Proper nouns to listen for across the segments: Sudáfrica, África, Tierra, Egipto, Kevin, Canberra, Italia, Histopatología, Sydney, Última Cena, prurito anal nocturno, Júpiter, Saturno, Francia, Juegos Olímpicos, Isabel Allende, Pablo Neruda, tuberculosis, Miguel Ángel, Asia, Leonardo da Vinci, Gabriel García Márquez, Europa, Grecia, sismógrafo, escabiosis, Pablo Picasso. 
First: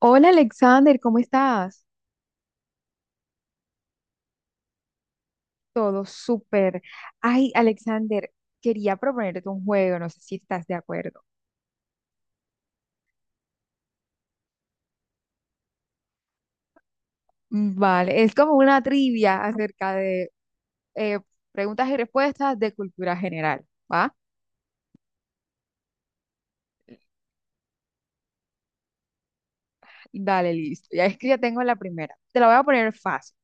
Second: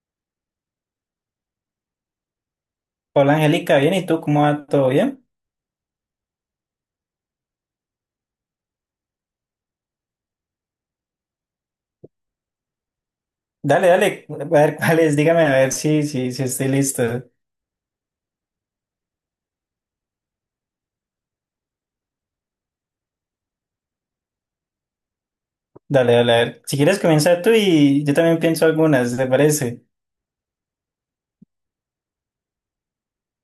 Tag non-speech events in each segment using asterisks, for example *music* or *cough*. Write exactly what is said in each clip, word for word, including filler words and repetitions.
Hola Alexander, ¿cómo estás? Hola Angélica, bien, ¿y tú cómo va? ¿Todo bien? Todo súper. Ay, Alexander, quería proponerte un juego, no sé si estás de acuerdo. Dale, dale, a ver cuáles, dígame a ver si, si, si estoy listo. Mm, Vale, es como una trivia acerca de eh, preguntas y respuestas de cultura general, ¿va? Dale, dale, a ver. Si quieres comenzar tú y yo también pienso algunas, ¿te parece? Dale, listo. Ya es que ya tengo la primera. Te la voy a poner fácil.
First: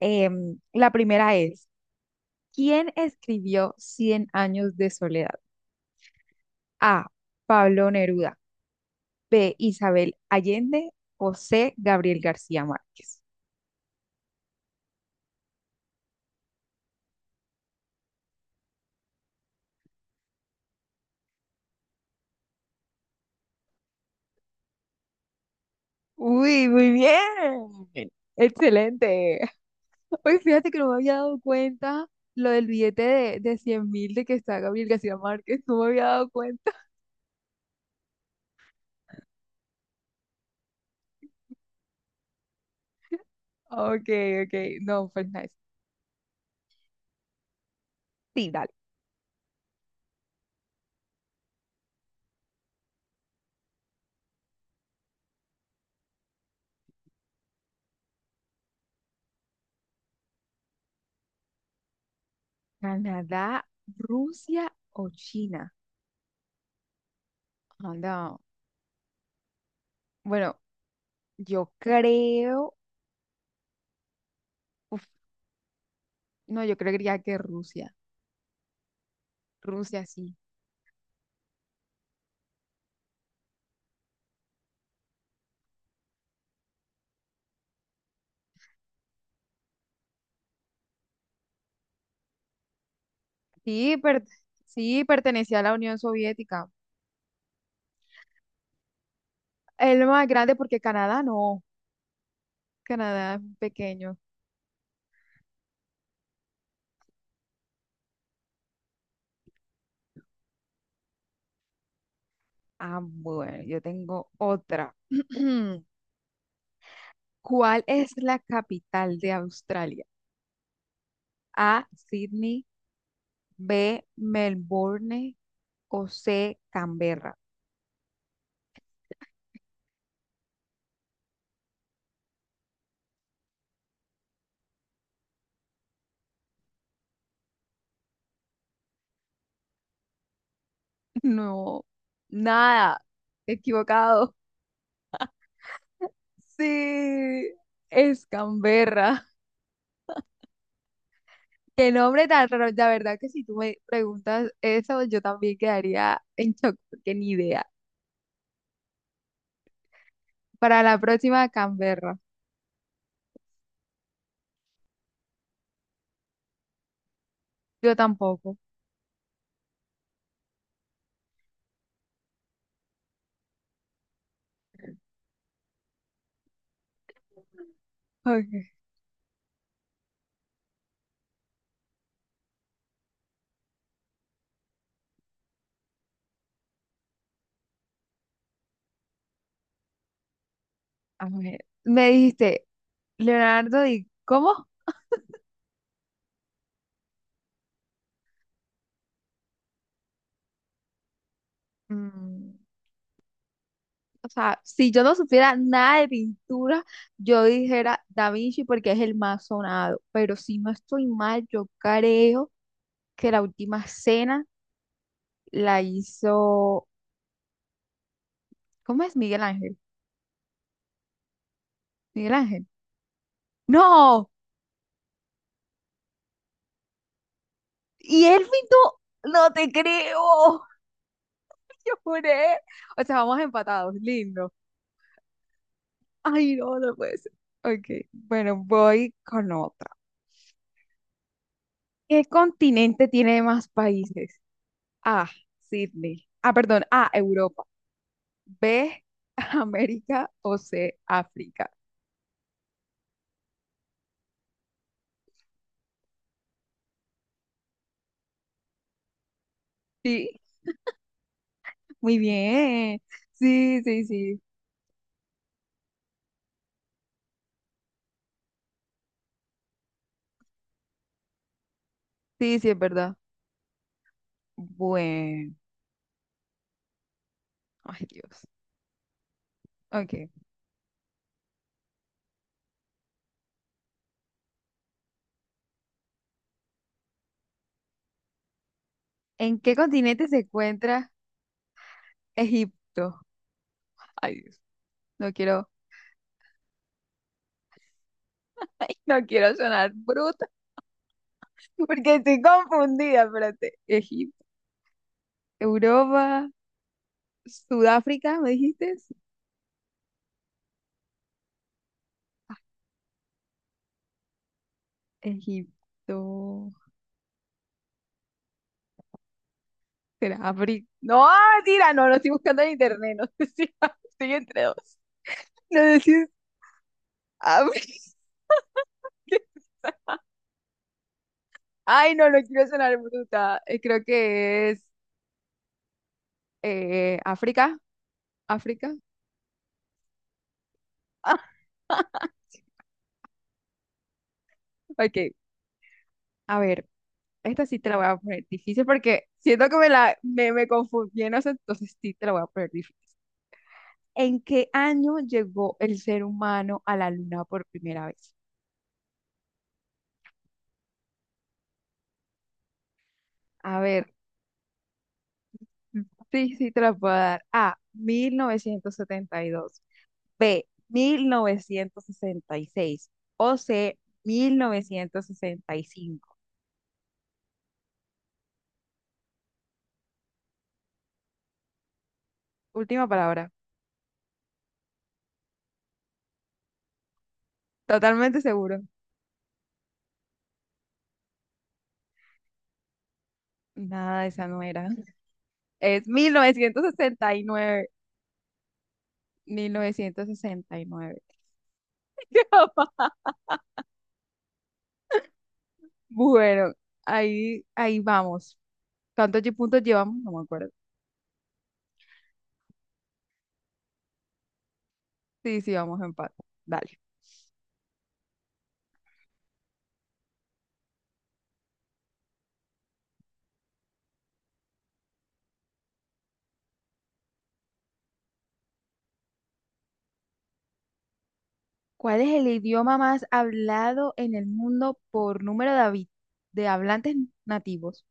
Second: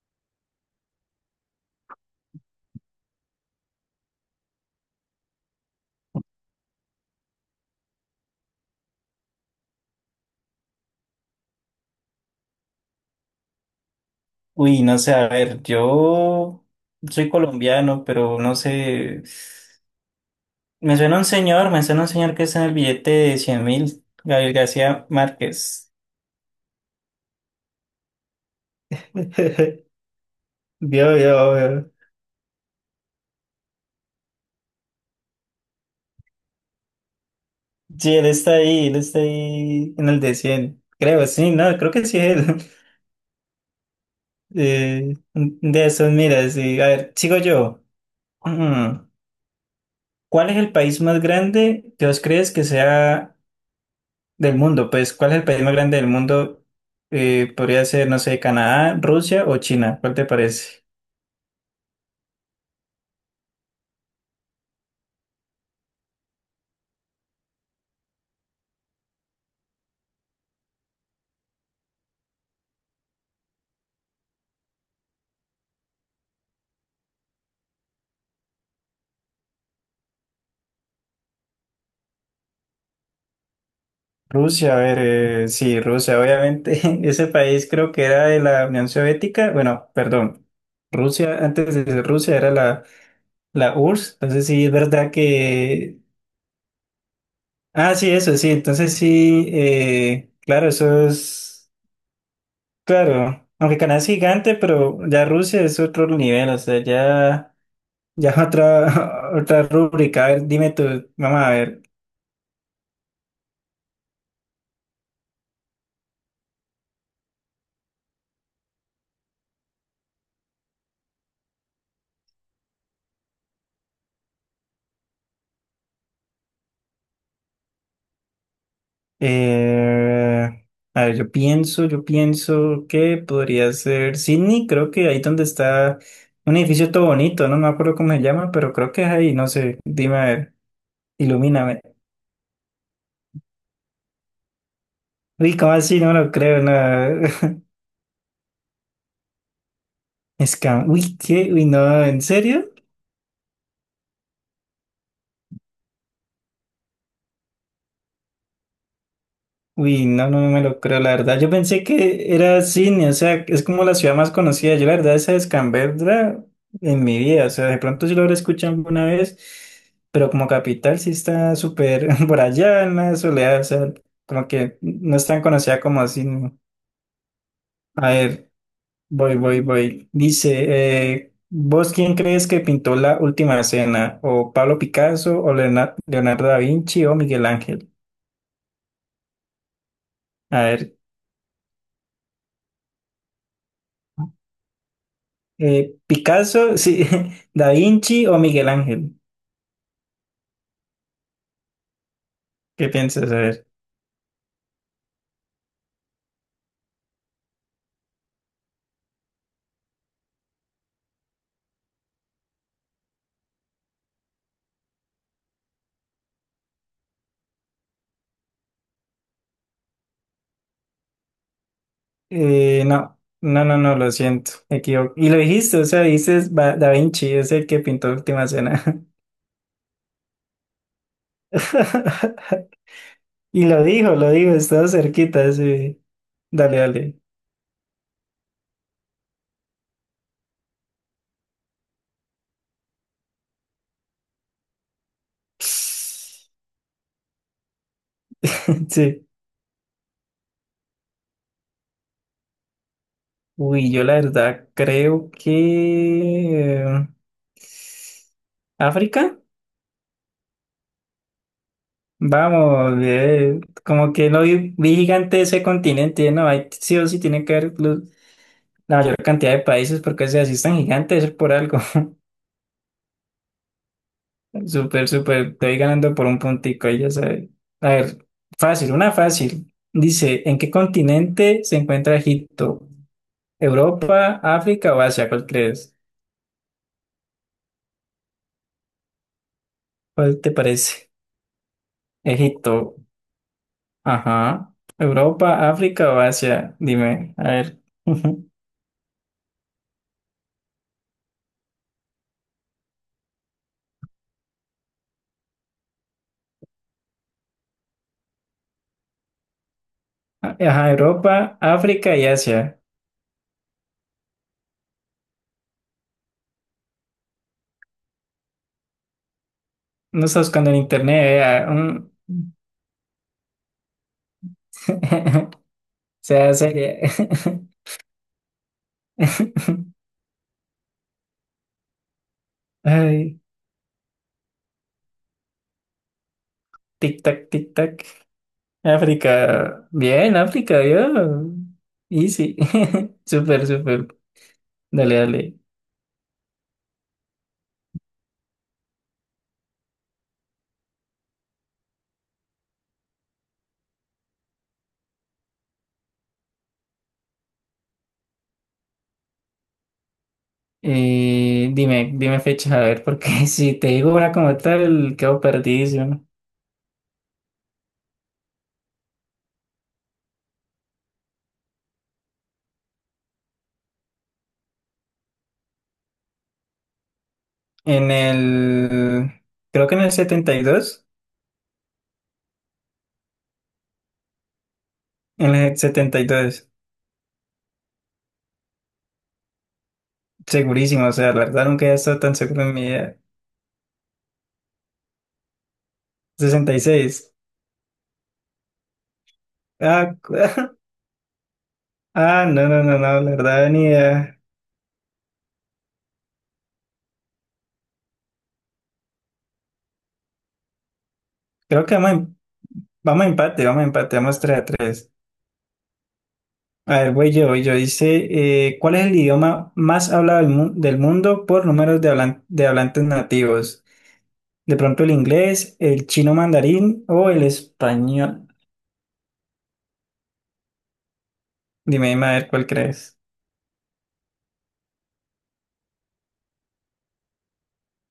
Em, la primera es, ¿quién escribió Cien años de soledad? A, Pablo Neruda. B, Isabel Allende. O C, Gabriel García Márquez. Uy, no sé, a ver, yo soy colombiano, pero no sé. Me suena un señor, me suena un señor que está en el billete de cien mil, Gabriel García Márquez. Uy, muy bien. Excelente. *laughs* Hoy fíjate que no me había Vio, dado vio, vio. cuenta lo del billete de, de cien mil de que está Gabriel García Márquez. No me había dado cuenta. *laughs* Sí, él está ahí, él está ahí en el de cien. Creo, sí, no, creo que sí es él. Ok, ok. No, Eh, pues nice. De eso, mira, sí. A ver, sigo yo. Sí, dale. Mm, ¿Cuál es el país más grande que vos crees que sea del mundo? Pues, ¿cuál es el país más grande del mundo? Eh, podría ser, no sé, Canadá, Rusia o China. ¿Cuál te parece? Canadá, Rusia o China. Ah, no. Bueno, yo creo. Uf, no, yo creería que Rusia. Rusia sí. Rusia, a ver, eh, sí, Rusia, obviamente. *laughs* Ese país creo que era de la Unión Soviética. Bueno, perdón. Rusia, antes de ser Rusia era la, la Sí, U R S S. per- Entonces, sí, es sí, verdad pertenecía a la Unión que. Soviética. Ah, sí, eso, sí. Entonces sí, El más eh, grande claro, porque eso Canadá no. es, Canadá es claro, aunque Canadá es pequeño. gigante, pero ya Rusia es otro nivel, o sea, ya, ya *laughs* otra, otra rúbrica. A ver, dime tú, vamos a ver. Ah, bueno, yo tengo otra. *clears throat* ¿Cuál es la capital de Australia? A, Sydney, B, Melbourne o C, Canberra. eh, a ver, yo pienso, yo pienso que podría ser Sydney, creo que ahí donde está un edificio todo bonito, no me acuerdo cómo se llama, pero creo que es ahí, no sé, dime, a ver, *laughs* ilumíname. No, nada, equivocado. Uy, ¿cómo así? No me lo creo, no. Sí, es Canberra. *laughs* Es que, uy, ¿qué? Uy, Qué no, ¿en nombre tan serio? raro. La verdad que si tú me preguntas eso, yo también quedaría en shock, porque ni idea. Uy, no, no, no me lo Para la creo, la verdad. próxima, Yo pensé Canberra. que era cine, o sea, es como la ciudad más conocida. Yo, la verdad, esa es Canberra en mi vida, o sea, de Yo pronto sí lo habré tampoco. escuchado alguna vez, pero como capital sí está súper *laughs* por allá en la soledad, o sea, como que no es tan conocida como cine. A ver, Ok, voy, voy, voy. Dice, eh, ¿vos quién crees que pintó la última cena? ¿O Pablo Picasso, o Leonardo, Leonardo da Vinci, o Miguel Ángel? A ver, a ver. Me dijiste Leonardo, ¿y cómo? Eh, Picasso, sí, *laughs* Da Vinci o Miguel Ángel. Mm, ¿Qué piensas? A ver. o sea, si yo no supiera nada de pintura, yo dijera Da Vinci porque es el más sonado. Pero si no estoy mal, yo creo que la última cena la hizo. ¿Cómo es Miguel Ángel? Miguel Ángel. Eh, no, no, no, no, lo ¡No! siento. Me equivoco. Y lo dijiste, o sea, dices Va- Da Vinci, es el que pintó ¿Y él Última Cena. pintó? ¡No te creo! *laughs* Yo juré. *laughs* O sea, vamos Y lo empatados, dijo, lo dijo, lindo. estaba cerquita, sí. Ay, Dale, no, no puede dale. ser. Ok, bueno, voy con otra. ¿Qué continente tiene más países? A, Sydney. *laughs* Ah, perdón, A, Europa. B, Sí. *laughs* América o C, África. Uy, yo la verdad creo que... eh, ¿África? Sí, muy Vamos, bien. eh, Sí, sí, como que sí. no vi, vi gigante ese continente, no, hay sí o sí tiene que haber los- la mayor cantidad de países porque si así es tan gigante es por algo. *laughs* Sí, sí, es verdad. Súper, súper, Bueno, estoy ganando por un puntico, ahí ya sabes. A ay ver, Dios. fácil, una fácil. Ok. Dice, ¿en qué continente se encuentra Egipto? ¿Europa, África o Asia? ¿Cuál crees? ¿En qué continente se ¿Cuál te parece? encuentra Egipto, Egipto? Ay Dios. ajá. No quiero, ¿Europa, África o Asia? Dime, a ver. *laughs* *laughs* no quiero sonar bruta porque estoy confundida, espérate. Egipto, Europa, Sudáfrica, ¿me dijiste? Sí. Ajá, Europa, África y Asia. Egipto. No está Será buscando en Brit. internet, No, vea. mentira, no, un- no estoy buscando en internet, no sé si *laughs* estoy entre dos. *laughs* No sé si es sea seria. Abri- *laughs* *laughs* Ay, no, no quiero sonar Ay, bruta. Eh, Creo que es eh, tic-tac, África, tic-tac. África. *laughs* África. Bien, África, Ah, yo. Easy. *laughs* Súper, súper. Dale, ok, dale. a ver, esta sí te la voy a poner difícil porque siento que me la me, me confundí en eso, entonces sí te la voy a poner difícil. ¿En qué año llegó el ser humano a la luna por primera vez? Eh, dime, dime fechas, a ver, porque *laughs* si A te ver, digo una como tal, quedo perdido. sí, sí te la puedo dar. A, mil novecientos setenta y dos. B, mil novecientos sesenta y seis, o C, mil novecientos sesenta y cinco. En el. Creo que en el setenta y dos. Última palabra. En el setenta y dos. Totalmente seguro. Segurísimo, o sea, la verdad nunca he estado tan seguro en mi vida. Nada, esa no era. Es mil mil Sesenta y novecientos novecientos sesenta seis. sesenta y nueve, mil Ah, novecientos cu- sesenta *laughs* y nueve. ah, no, no, no, *laughs* no, la verdad ni idea. Bueno, ahí, ahí vamos. ¿Cuántos lle- puntos llevamos? No me acuerdo. Creo que vamos, en- vamos a empate, vamos a empate, vamos tres a tres. Sí, sí, vamos a empate. Dale. A ver, voy yo, voy yo. Dice, eh, ¿cuál es el idioma más hablado del, mu- del mundo por números de, hablan- de hablantes nativos? De pronto el inglés, el chino mandarín o el español. Dime, ¿Cuál dime es a el ver cuál idioma crees. más hablado en el mundo por número de, habi- de hablantes nativos?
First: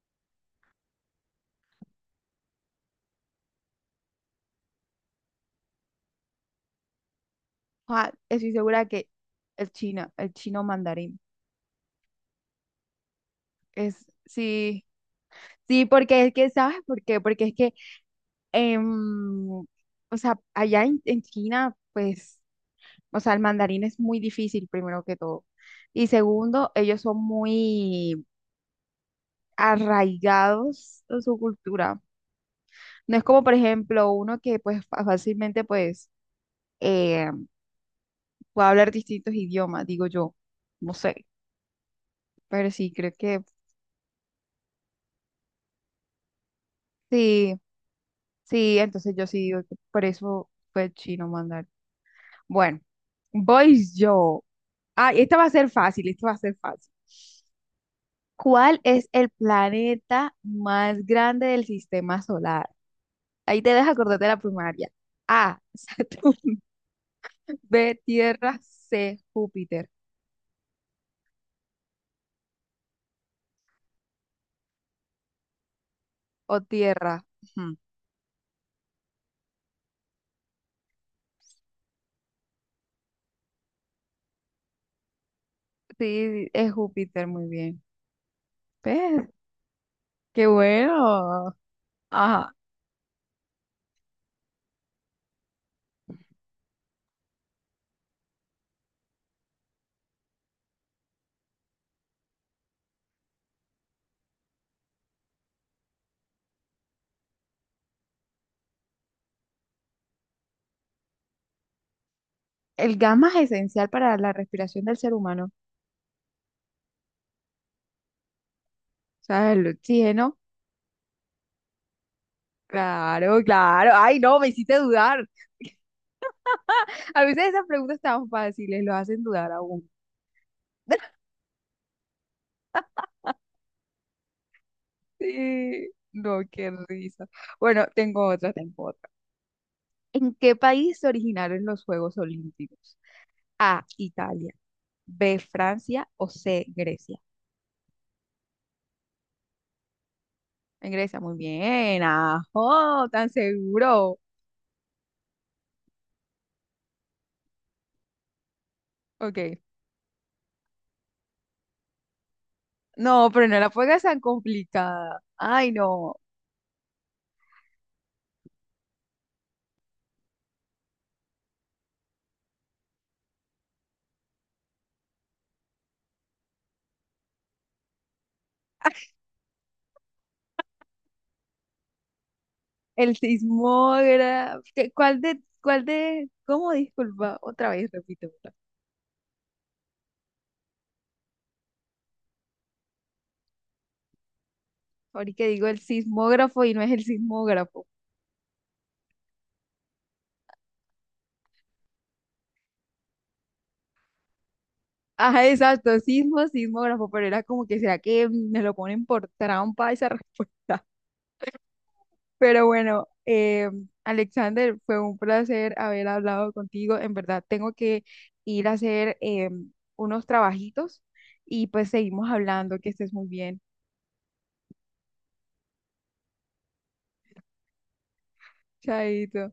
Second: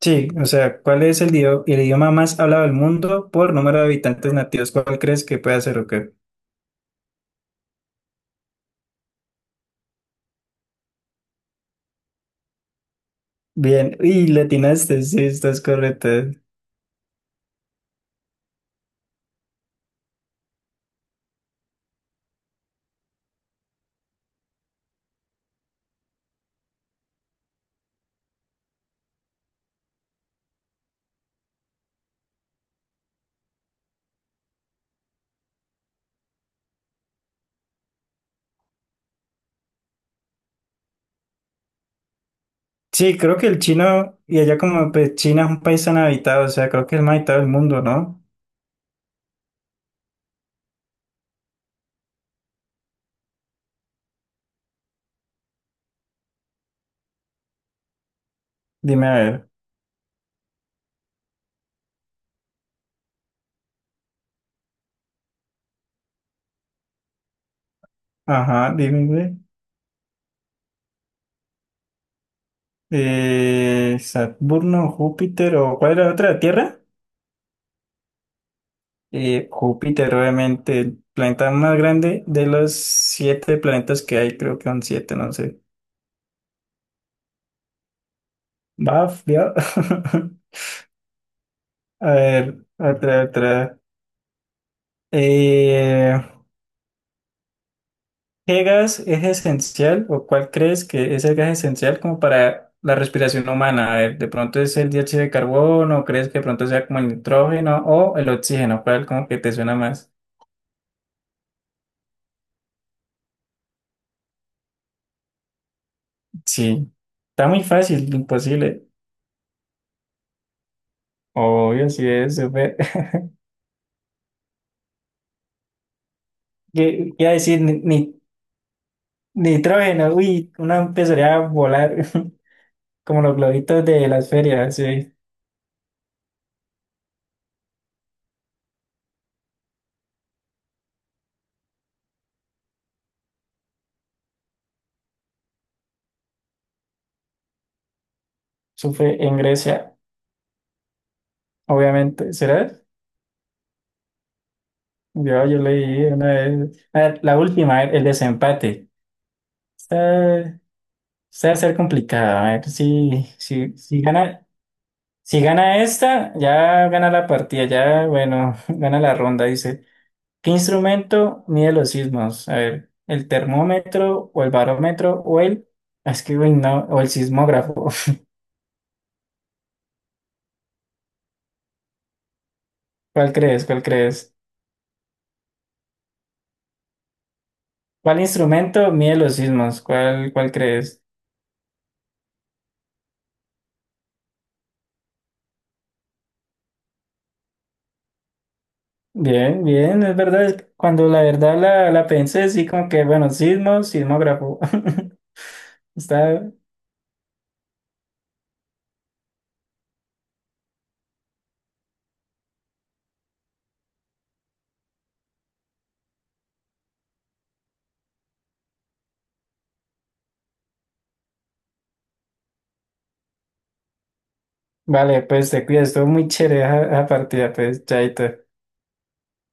Sí, o sea, ¿cuál es el, dio- el idioma más hablado del mundo por número de habitantes nativos? ¿Cuál crees que puede ser o qué? Juan, estoy segura que el chino, el chino mandarín. Bien, Es, y le sí, atinaste, sí, estás sí, correcto. porque es que, ¿sabes por qué? Porque es que, em, o sea, allá en, en China, pues, o sea, el mandarín es muy difícil, primero que todo. Y segundo, ellos son muy arraigados en su cultura. No es como, por ejemplo, uno que, pues, fa- fácilmente, pues, eh, puede hablar distintos idiomas, digo yo. No sé, pero sí, creo Sí, creo que que el chino, y allá como pues, China es un país tan habitado, o sea, creo que es el más habitado del sí. mundo, ¿no? Sí, entonces yo sí digo que por eso fue chino mandar. Bueno, voy yo. Ah, esta va a ser fácil, esta va a ser fácil. ¿Cuál Dime es a el ver. planeta más grande del sistema solar? Ahí te dejas acordar de la primaria. A, Saturno, *laughs* B, Tierra, Ajá, dime, C, güey. Júpiter Eh, Saturno, Júpiter, o ¿cuál era la otra? o ¿Tierra? Tierra. Ujú. Eh, Júpiter, obviamente, el planeta más grande de los siete planetas que hay, creo que son siete, no sé. Sí, es Júpiter, muy bien. Baf, ¿Ves? ya. Qué *laughs* bueno. A Ajá. ver, otra, otra. Eh, ¿Qué gas es esencial o cuál crees que es el gas esencial como para la respiración humana? A ver, ¿de pronto es el dióxido de carbono o crees que de pronto sea como el nitrógeno o el oxígeno? ¿Cuál como que te suena más? El gamma es esencial para la respiración del ser humano. Sí, está muy fácil, imposible. O sea, el oxígeno. Obvio, sí es súper. *laughs* Claro, claro. Ay, no, me hiciste dudar. *laughs* ¿Qué A qué iba a veces decir? esas Ni, preguntas ni- tan fáciles lo hacen dudar aún. Nitrógeno, uy, uno *laughs* empezaría a volar *laughs* como los globitos de las ferias, sí. Sí. No, qué risa. Bueno, tengo otra, tengo otra. ¿En qué país se originaron los Juegos Olímpicos? A, Italia, B, Francia o C, Grecia. Eso fue en Grecia, En Grecia, muy bien. obviamente. ¿Será? Ajo, tan seguro. Yo, yo leí una vez, a ver, la última, el, el desempate. Ok. Está, está a ser complicada. A ver si, No, pero no la si, pongas si tan gana, complicada. si Ay, gana no. esta, ya gana la partida, ya, bueno, *laughs* gana la ronda, dice. ¿Qué instrumento mide los sismos? A ver, ¿el termómetro o el barómetro o el, ah, es que, uy, no, o el sismógrafo? *laughs* El ¿Cuál crees? ¿Cuál crees? sismógrafo. ¿Qué- ¿Cuál de, cuál de, cómo? Disculpa, otra vez, ¿Cuál repito. instrumento mide los sismos? ¿Cuál, cuál crees? Ahorita digo el sismógrafo y no es el sismógrafo. Bien, bien, es verdad, es que cuando la verdad la, la pensé, sí, como que, bueno, sismo, sismógrafo. Ajá, *laughs* exacto, sismo, Está, sismógrafo, pero era como que, ¿será que me lo ponen por trampa esa *laughs* respuesta? Pero bueno, eh, Alexander, fue un placer haber hablado contigo. En verdad, tengo que ir a hacer eh, unos trabajitos y pues seguimos hablando, que estés muy bien. vale, pues te cuidas, estuvo muy chévere esa esa partida, pues, chaito. Chaito.